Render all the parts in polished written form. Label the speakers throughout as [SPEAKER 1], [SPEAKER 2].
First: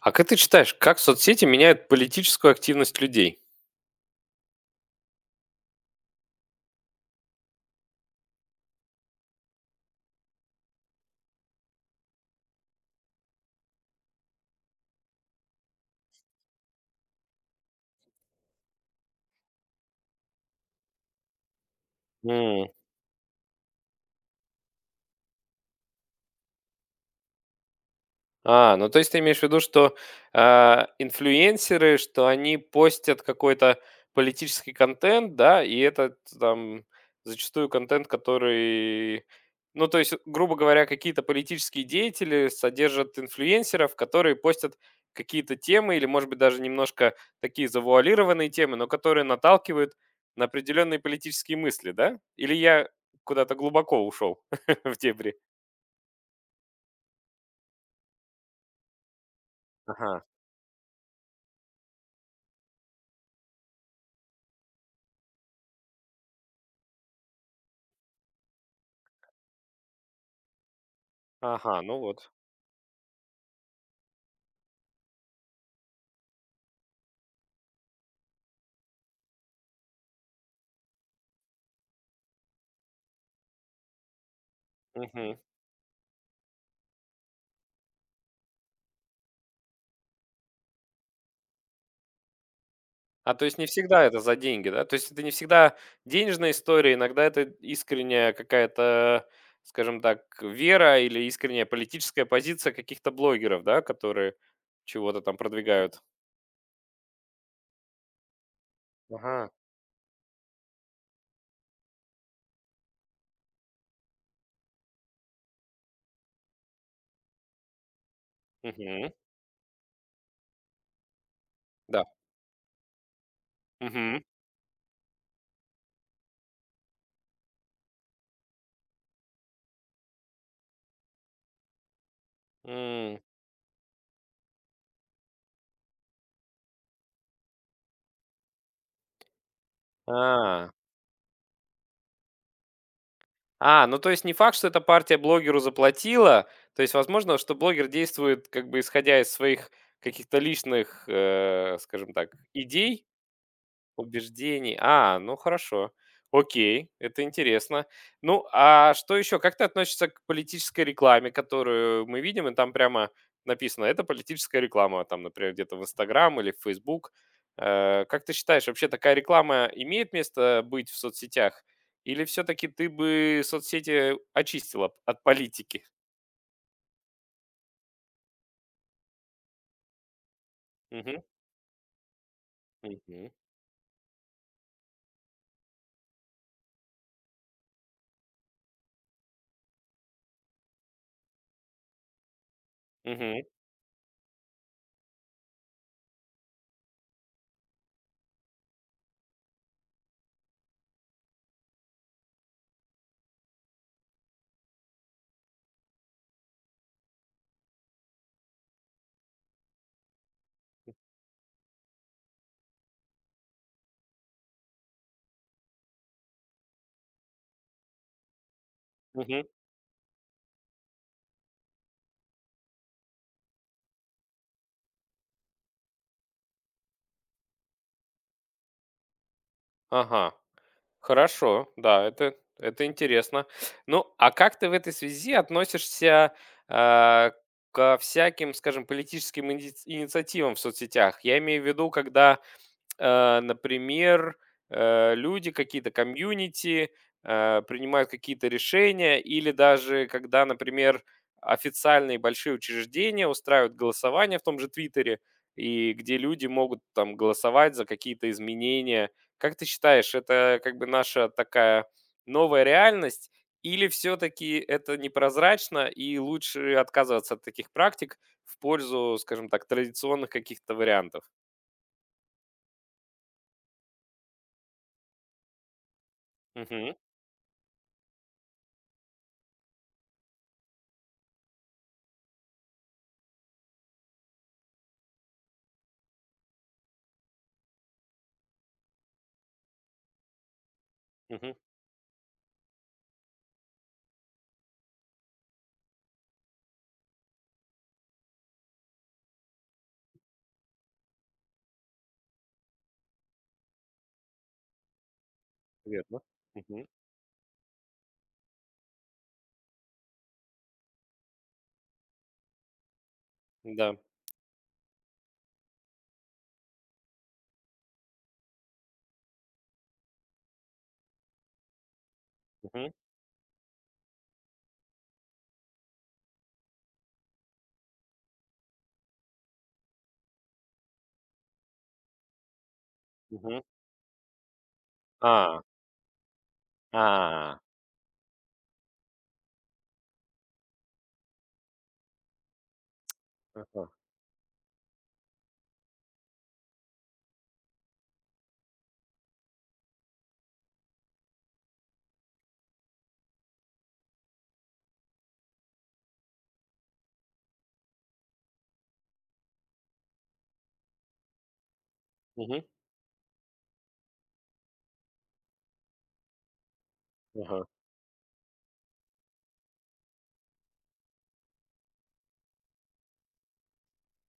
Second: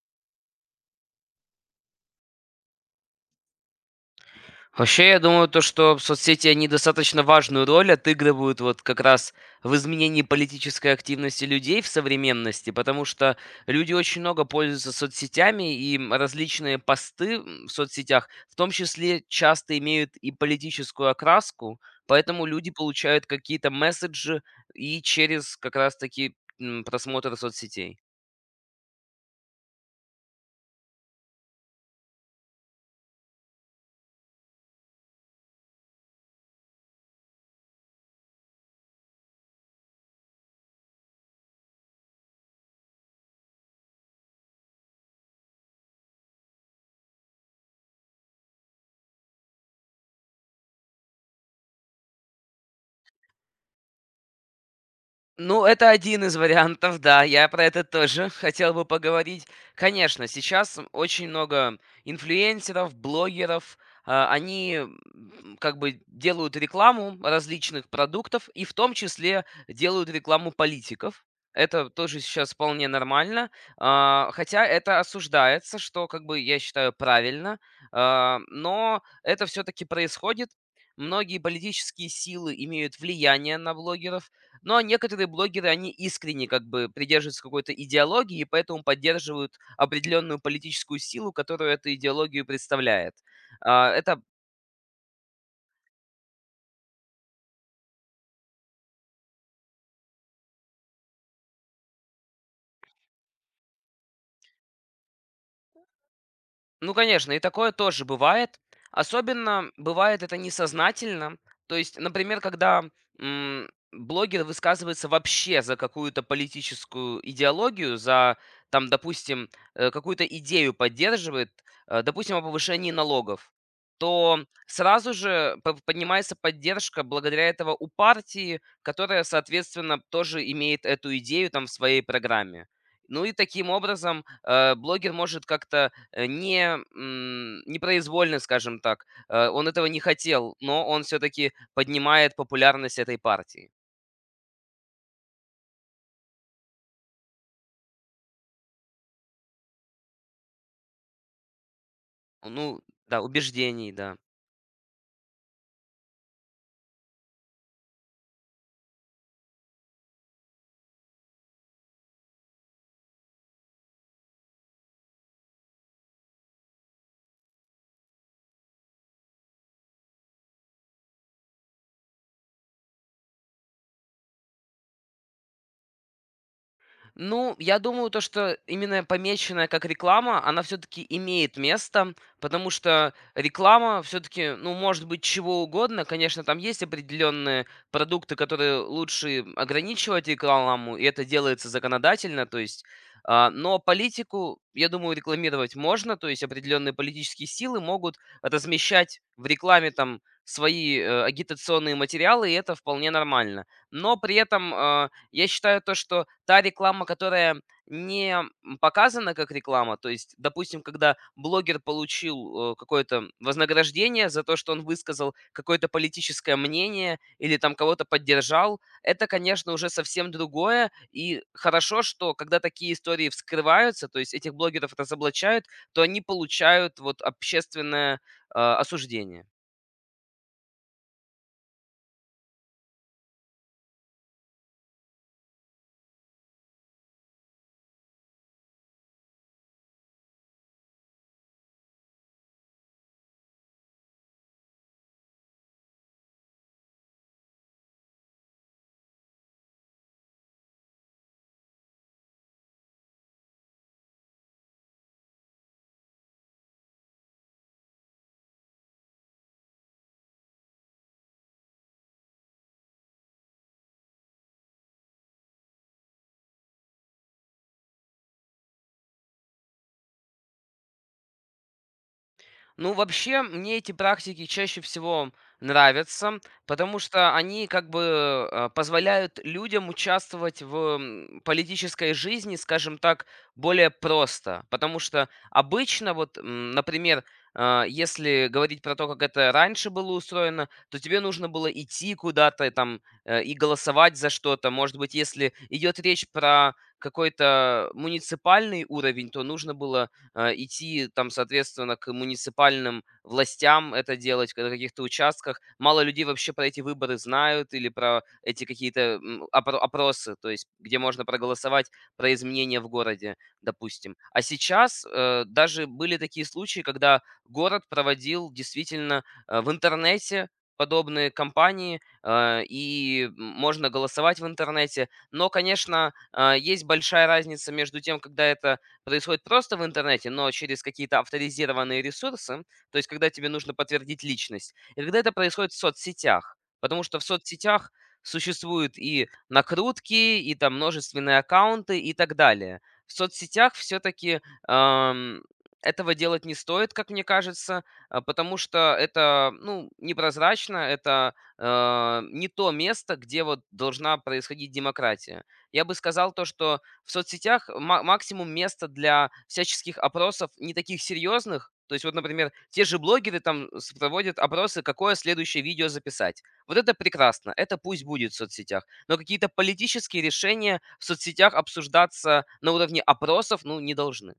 [SPEAKER 1] А как ты считаешь, как соцсети меняют политическую активность людей?
[SPEAKER 2] Вообще, я думаю, то, что соцсети, они достаточно важную роль отыгрывают вот как раз в изменении политической активности людей в современности, потому что люди очень много пользуются соцсетями, и различные посты в соцсетях, в том числе, часто имеют и политическую окраску, поэтому
[SPEAKER 1] М.
[SPEAKER 2] люди получают какие-то месседжи и через как раз-таки просмотр соцсетей.
[SPEAKER 1] Ну то есть ты имеешь в виду, что, инфлюенсеры, что они постят какой-то политический контент, да, и этот там зачастую контент, который ну, то есть, грубо говоря, какие-то политические деятели содержат инфлюенсеров, которые постят какие-то темы или, может быть, даже немножко такие завуалированные темы, но которые наталкивают на определенные политические мысли, да? Или я куда-то глубоко ушел в дебри?
[SPEAKER 2] Ну, это один из вариантов, да, я про это тоже хотел бы поговорить.
[SPEAKER 1] Ага,
[SPEAKER 2] Конечно, сейчас очень много инфлюенсеров, блогеров, они как бы делают рекламу различных продуктов и в том числе делают рекламу политиков.
[SPEAKER 1] ага,
[SPEAKER 2] Это
[SPEAKER 1] ну
[SPEAKER 2] тоже
[SPEAKER 1] вот.
[SPEAKER 2] сейчас вполне нормально, хотя это осуждается, что как бы я считаю правильно, но это все-таки происходит. Многие политические силы имеют влияние на блогеров, но некоторые блогеры, они искренне как бы придерживаются какой-то идеологии, и поэтому поддерживают определенную политическую силу, которую эту идеологию представляет.
[SPEAKER 1] То есть не
[SPEAKER 2] А,
[SPEAKER 1] всегда это
[SPEAKER 2] Это
[SPEAKER 1] за деньги, да? То есть это не всегда денежная история, иногда это искренняя какая-то, скажем так, вера или искренняя политическая позиция каких-то блогеров, да, которые чего-то там продвигают.
[SPEAKER 2] Ну, конечно, и такое тоже бывает.
[SPEAKER 1] Ага.
[SPEAKER 2] Особенно бывает это несознательно. То есть, например, когда блогер высказывается вообще за какую-то политическую идеологию, за, там,
[SPEAKER 1] Мгм.
[SPEAKER 2] допустим, какую-то идею поддерживает,
[SPEAKER 1] Да.
[SPEAKER 2] допустим, о повышении налогов,
[SPEAKER 1] Мгм.
[SPEAKER 2] то сразу же поднимается поддержка благодаря этого у партии, которая, соответственно, тоже имеет эту идею там в своей программе.
[SPEAKER 1] М.
[SPEAKER 2] Ну и таким образом блогер может как-то Э, не, м, непроизвольно, скажем так. Он этого не хотел,
[SPEAKER 1] А.
[SPEAKER 2] но он все таки поднимает популярность этой партии.
[SPEAKER 1] Ну то есть не факт, что эта партия блогеру заплатила, то есть возможно, что блогер действует как бы исходя из своих каких-то личных, скажем так,
[SPEAKER 2] Ну
[SPEAKER 1] идей,
[SPEAKER 2] да, убеждений, да.
[SPEAKER 1] убеждений. Ну хорошо. Окей, это интересно. Ну, а что еще? Как ты относишься к политической рекламе, которую мы видим, и там прямо написано, это политическая реклама, там, например, где-то в Инстаграм или в Фейсбук. Как ты считаешь, вообще такая реклама имеет место быть в соцсетях? Или все-таки ты бы соцсети очистила от политики?
[SPEAKER 2] Ну, я думаю, то, что именно помеченная как реклама, она все-таки
[SPEAKER 1] Угу,
[SPEAKER 2] имеет место, потому что
[SPEAKER 1] угу,
[SPEAKER 2] реклама все-таки, ну, может быть, чего угодно. Конечно, там есть определенные продукты, которые лучше ограничивать рекламу, и это делается законодательно, то есть,
[SPEAKER 1] угу,
[SPEAKER 2] но политику, я думаю, рекламировать можно, то есть определенные политические силы могут размещать в рекламе там свои агитационные материалы, и это вполне нормально. Но при этом я считаю то, что та реклама, которая не показана как реклама, то есть, допустим, когда блогер получил какое-то вознаграждение за то, что он высказал какое-то политическое мнение или там кого-то поддержал, это,
[SPEAKER 1] угу.
[SPEAKER 2] конечно, уже совсем другое. И хорошо, что когда такие истории вскрываются, то есть этих блогеров разоблачают, то они получают вот общественное осуждение.
[SPEAKER 1] Ага. Хорошо, да, это интересно. Ну, а как ты в этой связи относишься а, ко всяким, скажем, политическим инициативам в соцсетях? Я имею в виду, когда например, люди, какие-то комьюнити, принимают какие-то решения, или даже когда, например, официальные большие учреждения устраивают голосование в том же Твиттере, и где люди могут там голосовать за какие-то изменения. Как ты считаешь, это как бы наша такая новая реальность, или все-таки это непрозрачно, и лучше отказываться от таких практик в пользу, скажем так, традиционных каких-то вариантов?
[SPEAKER 2] Ну, вообще, мне эти практики чаще всего нравятся,
[SPEAKER 1] Мгм.
[SPEAKER 2] потому что они как бы позволяют людям участвовать в политической жизни, скажем так, более просто. Потому что обычно, вот, например, если говорить про то, как это раньше было устроено, то тебе нужно
[SPEAKER 1] Мгм.
[SPEAKER 2] было идти куда-то там и голосовать за что-то. Может быть, если идет речь про какой-то муниципальный уровень, то нужно было идти там, соответственно, к муниципальным властям это делать, на каких-то участках. Мало
[SPEAKER 1] Верно.
[SPEAKER 2] людей вообще про эти
[SPEAKER 1] Мгм.
[SPEAKER 2] выборы знают или про эти какие-то опросы, то есть где можно проголосовать про изменения в городе,
[SPEAKER 1] Да.
[SPEAKER 2] допустим. А сейчас даже были такие случаи, когда город проводил действительно в интернете подобные кампании,
[SPEAKER 1] Мгм.
[SPEAKER 2] и можно голосовать в интернете. Но, конечно, есть большая разница между тем, когда это происходит просто в интернете, но через какие-то авторизированные ресурсы, то есть когда тебе
[SPEAKER 1] Мгм.
[SPEAKER 2] нужно подтвердить личность, и когда это
[SPEAKER 1] А.
[SPEAKER 2] происходит в соцсетях. Потому что в
[SPEAKER 1] А.
[SPEAKER 2] соцсетях существуют и накрутки, и там множественные аккаунты и так далее. В соцсетях
[SPEAKER 1] Ага.
[SPEAKER 2] все-таки этого делать не стоит, как мне кажется, потому что это ну, непрозрачно, это не то место, где вот должна происходить демократия. Я бы сказал то, что в соцсетях максимум места для всяческих опросов не таких серьезных. То есть вот, например,
[SPEAKER 1] Мгм.
[SPEAKER 2] те же блогеры там проводят опросы, какое следующее видео записать. Вот это прекрасно,
[SPEAKER 1] Ага.
[SPEAKER 2] это пусть будет в соцсетях. Но какие-то политические решения в соцсетях обсуждаться на уровне опросов, ну, не должны.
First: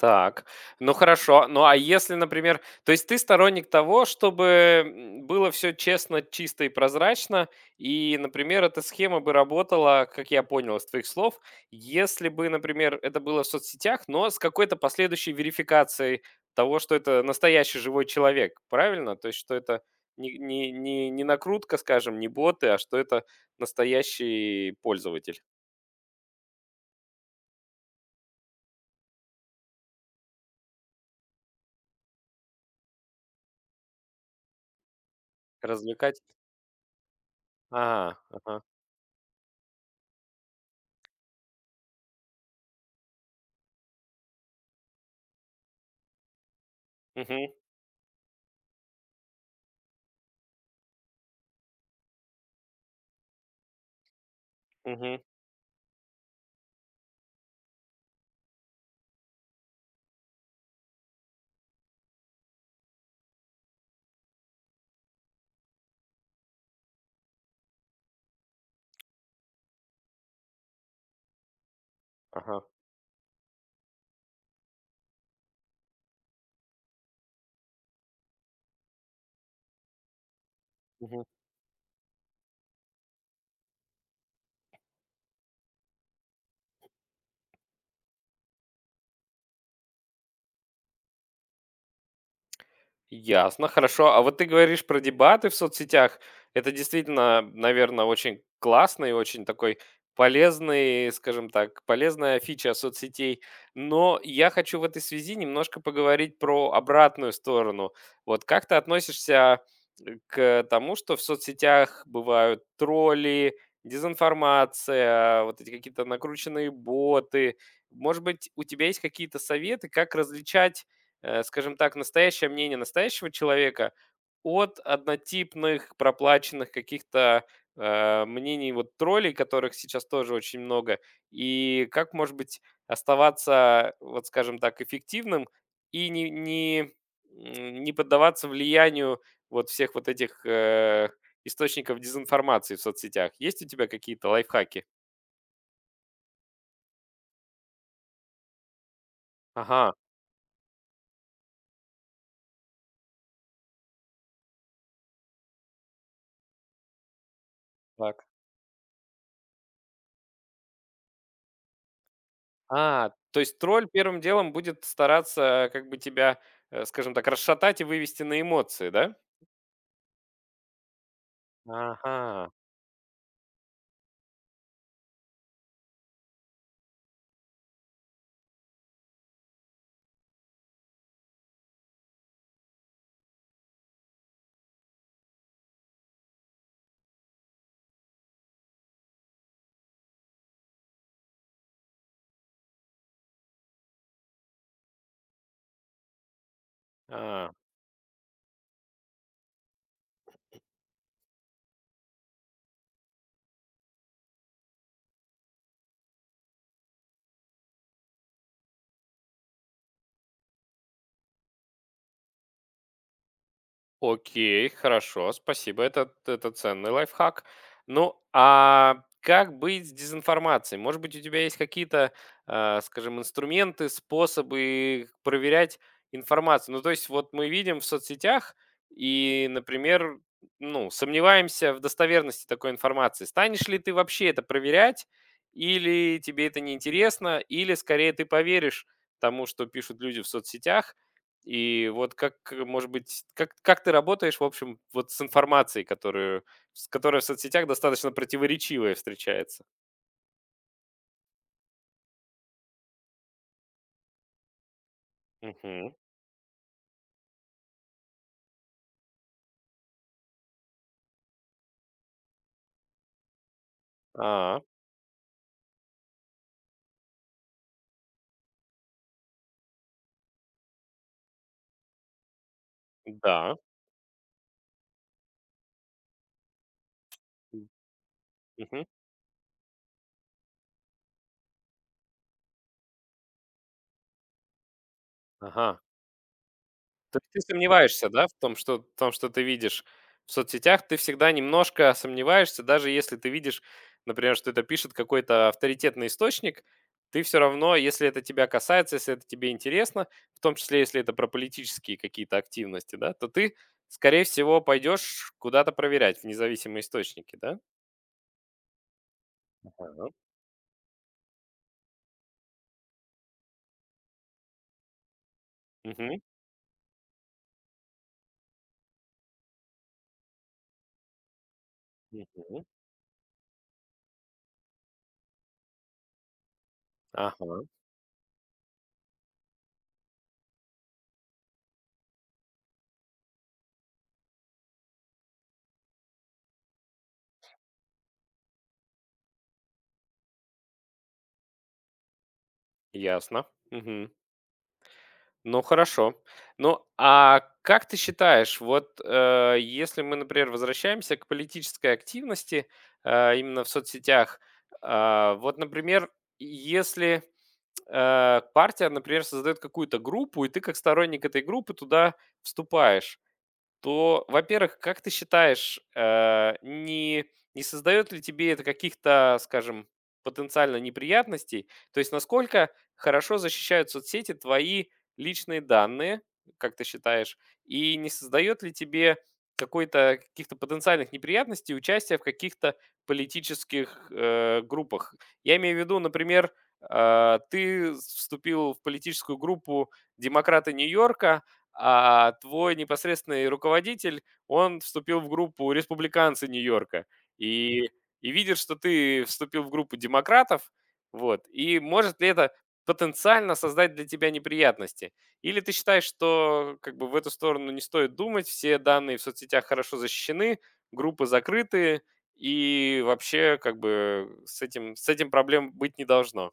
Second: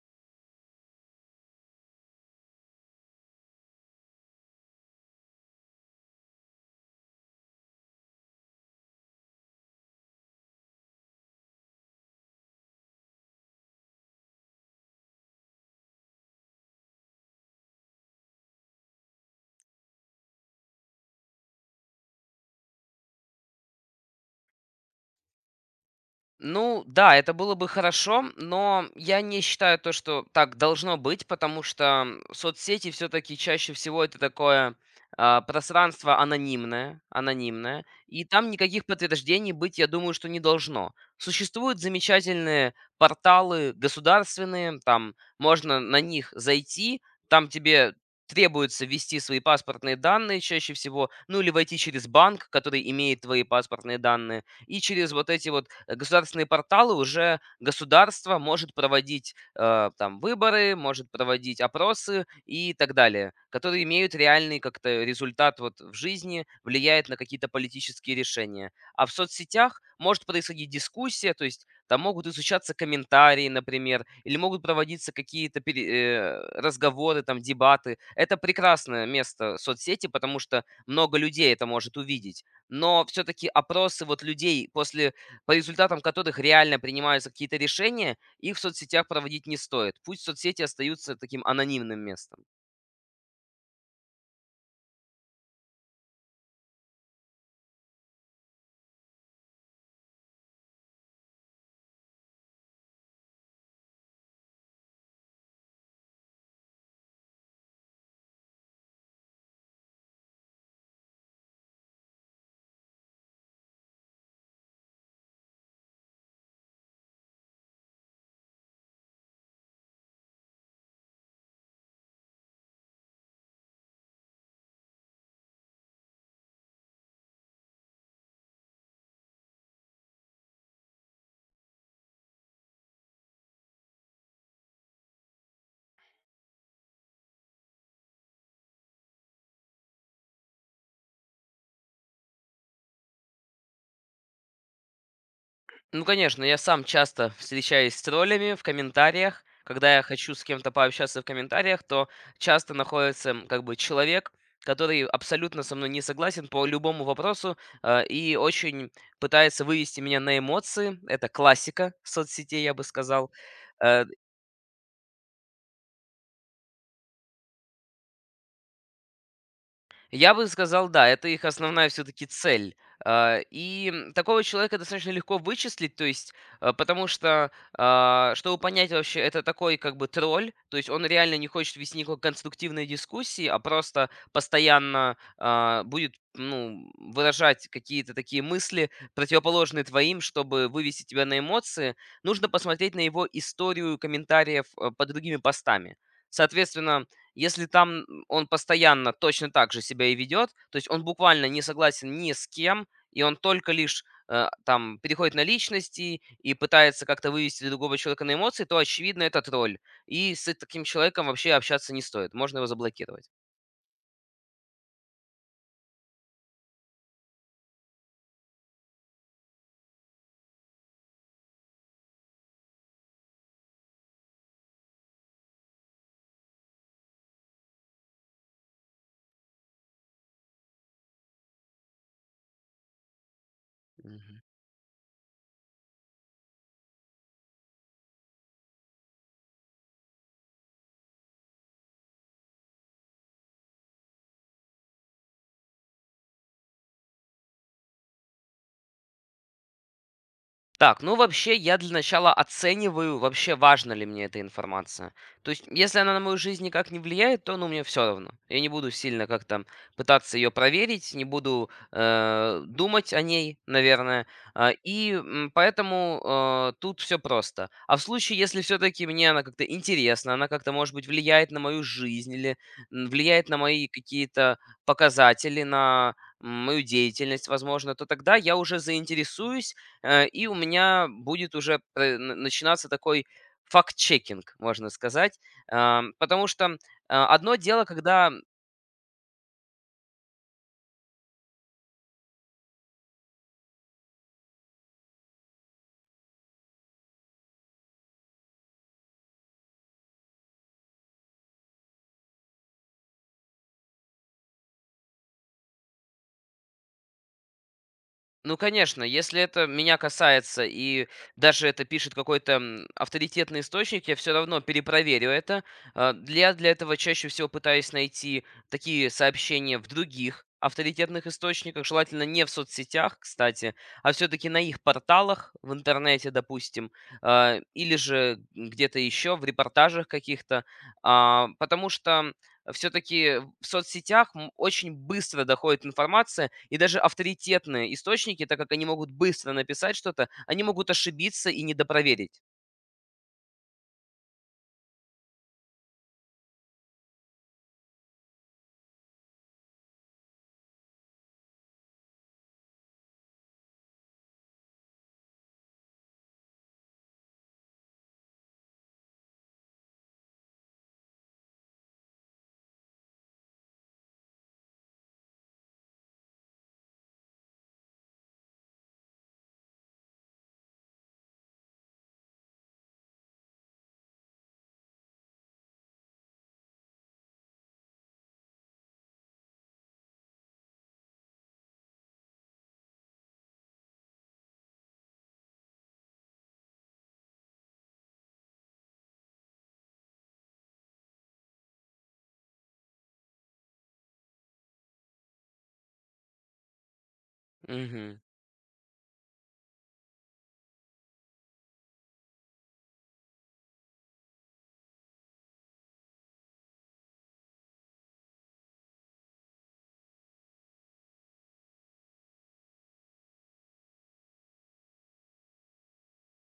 [SPEAKER 1] Так, ну хорошо. Ну, а если, например, то есть ты сторонник того, чтобы, было все честно, чисто и прозрачно, и, например, эта схема бы работала, как я понял из твоих слов, если бы, например, это было в соцсетях, но с какой-то последующей верификацией того, что это настоящий живой человек, правильно? То есть что это не накрутка, скажем, не боты, а что это настоящий пользователь.
[SPEAKER 2] Ну да, это было бы хорошо, но я не считаю то, что так должно быть, потому что соцсети все-таки чаще всего это такое
[SPEAKER 1] Развлекать.
[SPEAKER 2] пространство анонимное,
[SPEAKER 1] А,
[SPEAKER 2] и там
[SPEAKER 1] ага.
[SPEAKER 2] никаких подтверждений быть, я думаю, что не должно. Существуют замечательные порталы государственные, там можно на них зайти,
[SPEAKER 1] Угу,
[SPEAKER 2] там тебе требуется ввести свои паспортные данные чаще всего, ну или войти через банк, который имеет твои паспортные данные, и через
[SPEAKER 1] угу,
[SPEAKER 2] вот эти вот государственные порталы уже государство может проводить там выборы, может проводить опросы и так далее, которые имеют реальный как-то результат вот в жизни, влияет на какие-то политические решения. А в соцсетях может происходить дискуссия, то есть там могут
[SPEAKER 1] ага,
[SPEAKER 2] изучаться комментарии, например, или могут проводиться какие-то разговоры, там, дебаты. Это прекрасное место соцсети, потому что много
[SPEAKER 1] мгм.
[SPEAKER 2] людей это может увидеть. Но все-таки опросы вот людей, по результатам которых реально принимаются какие-то решения, их в соцсетях проводить не стоит. Пусть соцсети остаются таким анонимным местом.
[SPEAKER 1] Ясно, хорошо. А вот ты говоришь про дебаты в соцсетях. Это действительно, наверное, очень классный, очень такой полезный, скажем так, полезная фича соцсетей. Но я хочу в этой связи немножко поговорить про обратную сторону. Вот как ты относишься к тому, что в соцсетях бывают тролли, дезинформация, вот эти какие-то накрученные боты? Может быть, у тебя есть какие-то советы, как различать скажем так, настоящее мнение настоящего человека от однотипных, проплаченных каких-то мнений вот троллей, которых сейчас тоже очень много, и как, может быть, оставаться, вот скажем так, эффективным и не поддаваться влиянию вот всех вот этих источников дезинформации в соцсетях. Есть у тебя какие-то лайфхаки?
[SPEAKER 2] Ну, конечно, я сам часто встречаюсь с троллями в комментариях.
[SPEAKER 1] Ага,
[SPEAKER 2] Когда я хочу с кем-то пообщаться в комментариях, то часто находится как бы человек, который абсолютно со мной не согласен по любому вопросу
[SPEAKER 1] так.
[SPEAKER 2] и очень пытается вывести меня на эмоции. Это классика соцсетей, я бы
[SPEAKER 1] А,
[SPEAKER 2] сказал.
[SPEAKER 1] то есть тролль
[SPEAKER 2] Э,
[SPEAKER 1] первым делом будет стараться как бы тебя, скажем так, расшатать и вывести на эмоции, да?
[SPEAKER 2] Я бы сказал, да, это их основная все-таки
[SPEAKER 1] Ага,
[SPEAKER 2] цель. Такого человека достаточно легко вычислить, то есть, потому что, чтобы понять вообще, это такой как бы тролль, то есть он реально не хочет вести никакой конструктивной дискуссии, а просто постоянно будет ну, выражать какие-то такие мысли, противоположные твоим, чтобы вывести тебя на эмоции. Нужно посмотреть на его историю комментариев под другими постами. Соответственно,
[SPEAKER 1] а.
[SPEAKER 2] если там он постоянно точно так же себя и ведет, то есть он буквально не согласен ни с кем, и он только лишь там переходит на личности и пытается как-то вывести другого человека на эмоции, то очевидно это тролль. И с таким человеком вообще общаться не стоит, можно его заблокировать.
[SPEAKER 1] Окей, хорошо, спасибо. Это ценный лайфхак. Ну, а как быть с дезинформацией? Может быть, у тебя есть какие-то, скажем, инструменты, способы проверять информацию? Ну, то есть, вот мы видим в соцсетях и, например, ну, сомневаемся в достоверности такой информации. Станешь ли ты вообще это проверять? Или тебе это неинтересно? Или, скорее, ты поверишь тому, что пишут люди в соцсетях, и вот как, может быть, как ты работаешь, в общем, вот с информацией, которую с которая в соцсетях достаточно противоречивая встречается?
[SPEAKER 2] Так, ну вообще я для начала оцениваю, вообще важна ли мне эта информация. То есть,
[SPEAKER 1] Мгм.
[SPEAKER 2] если она на мою жизнь никак не влияет, то ну мне все равно. Я не буду сильно как-то пытаться ее проверить, не буду думать о ней, наверное.
[SPEAKER 1] А,
[SPEAKER 2] Поэтому тут все просто. А в случае, если все-таки мне она как-то интересна, она как-то, может быть, влияет на мою жизнь или влияет
[SPEAKER 1] да.
[SPEAKER 2] на мои какие-то показатели, на мою деятельность,
[SPEAKER 1] М,
[SPEAKER 2] возможно, то тогда я уже
[SPEAKER 1] Мгм.
[SPEAKER 2] заинтересуюсь, и у меня будет уже начинаться такой факт-чекинг, можно сказать.
[SPEAKER 1] Ага.
[SPEAKER 2] Потому что
[SPEAKER 1] То есть ты
[SPEAKER 2] одно дело,
[SPEAKER 1] сомневаешься, да,
[SPEAKER 2] когда.
[SPEAKER 1] в том, что ты видишь в соцсетях? Ты всегда немножко сомневаешься, даже если ты видишь, например, что это пишет какой-то авторитетный источник, ты все равно, если это тебя касается, если это тебе интересно, в том числе, если это про политические какие-то активности, да, то ты, скорее всего, пойдешь куда-то проверять в независимые источники, да?
[SPEAKER 2] Ну, конечно, если это меня
[SPEAKER 1] Ага.
[SPEAKER 2] касается, и даже это пишет какой-то авторитетный источник, я все равно перепроверю это.
[SPEAKER 1] Мгм.
[SPEAKER 2] Для этого чаще всего пытаюсь найти такие сообщения в других авторитетных источниках, желательно не в
[SPEAKER 1] Мгм.
[SPEAKER 2] соцсетях, кстати, а все-таки на их порталах в интернете, допустим,
[SPEAKER 1] Ага.
[SPEAKER 2] или же где-то еще в репортажах каких-то, потому что все-таки в соцсетях очень быстро доходит информация, и даже авторитетные источники, так как они могут быстро написать что-то, они могут ошибиться и недопроверить.
[SPEAKER 1] Ясно. Ну, хорошо. Ну, а как ты считаешь, вот если мы, например, возвращаемся к политической активности именно в соцсетях, вот, например, если партия, например, создает какую-то группу, и ты как сторонник этой группы туда вступаешь, то, во-первых, как ты считаешь, не создает ли тебе это каких-то, скажем, потенциально неприятностей? То есть насколько хорошо защищают соцсети твои личные данные, как ты считаешь, и не создает ли тебе какой-то каких-то потенциальных неприятностей участие в каких-то политических группах? Я имею в виду, например, ты вступил в политическую группу демократы Нью-Йорка, а твой непосредственный руководитель, он вступил в группу республиканцы Нью-Йорка. И,
[SPEAKER 2] Мгм.
[SPEAKER 1] и видит, что ты вступил в группу демократов, вот, и может ли это потенциально создать для тебя неприятности? Или ты считаешь, что как бы в эту сторону не стоит думать, все данные в соцсетях хорошо защищены, группы закрытые, и вообще как бы с этим проблем быть не должно?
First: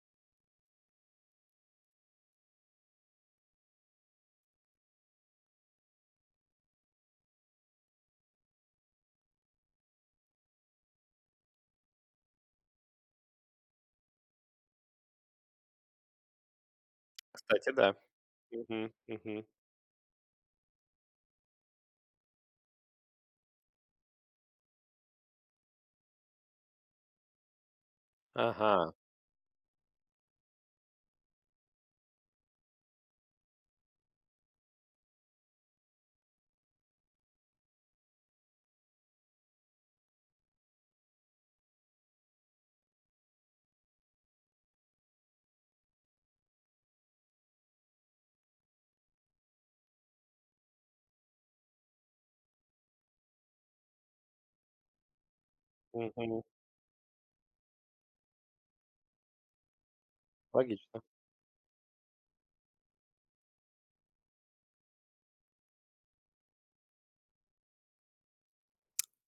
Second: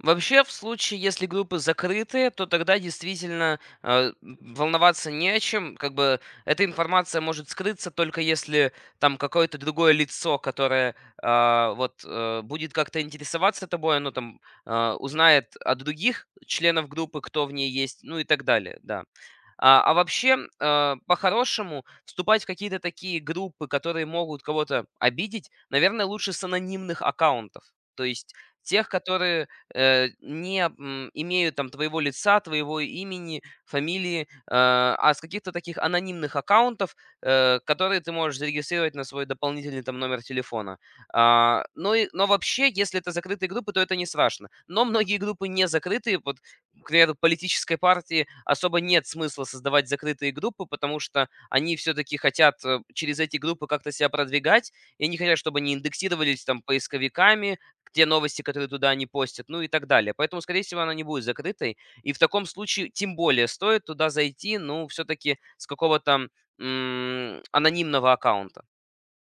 [SPEAKER 2] Вообще, в случае, если группы закрытые, то тогда действительно волноваться не о чем. Как бы эта информация может скрыться только если там какое-то другое лицо, которое вот будет как-то интересоваться тобой, оно там узнает о других членов группы, кто в
[SPEAKER 1] Кстати,
[SPEAKER 2] ней
[SPEAKER 1] да.
[SPEAKER 2] есть, ну и так далее,
[SPEAKER 1] Мгм,
[SPEAKER 2] да.
[SPEAKER 1] мгм.
[SPEAKER 2] А вообще, по-хорошему, вступать в какие-то такие группы, которые могут кого-то обидеть, наверное, лучше с анонимных аккаунтов. То есть тех,
[SPEAKER 1] Ага.
[SPEAKER 2] которые не имеют там твоего лица, твоего имени, фамилии, а с каких-то таких анонимных аккаунтов, которые ты можешь зарегистрировать на свой дополнительный там номер телефона. Ну и, но вообще, если это закрытые группы, то это не страшно. Но многие группы не закрытые, вот к примеру, политической партии особо нет смысла создавать закрытые группы, потому что они все-таки хотят через эти группы как-то себя продвигать, и они хотят, чтобы они
[SPEAKER 1] Мгм.
[SPEAKER 2] индексировались там поисковиками, те новости, которые туда они постят, ну и так далее. Поэтому, скорее всего, она
[SPEAKER 1] Логично.
[SPEAKER 2] не будет закрытой. И в таком случае тем более стоит туда зайти, ну, все-таки с какого-то анонимного аккаунта.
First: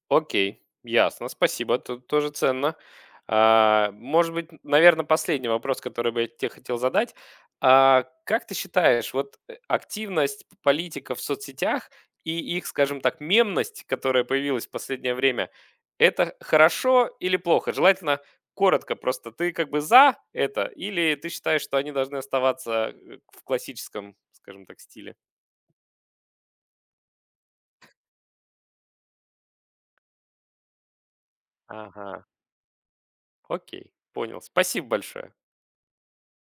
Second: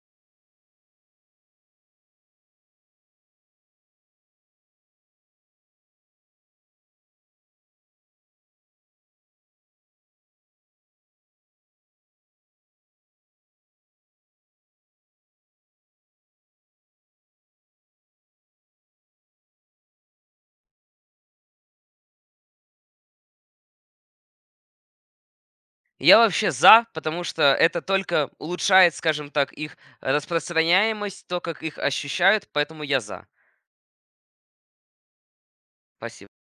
[SPEAKER 1] Окей, ясно, спасибо, это тоже ценно. Может быть, наверное, последний вопрос, который бы я тебе хотел задать. Как ты считаешь, вот активность политиков в соцсетях и их, скажем так, мемность, которая появилась в последнее время, это хорошо или плохо? Желательно коротко, просто ты как бы за это или ты считаешь, что они должны оставаться в классическом, скажем так, стиле?
[SPEAKER 2] Я вообще за, потому что это только улучшает, скажем так, их распространяемость, то, как их
[SPEAKER 1] Ага,
[SPEAKER 2] ощущают, поэтому я за.
[SPEAKER 1] окей, понял. Спасибо большое.
[SPEAKER 2] Спасибо.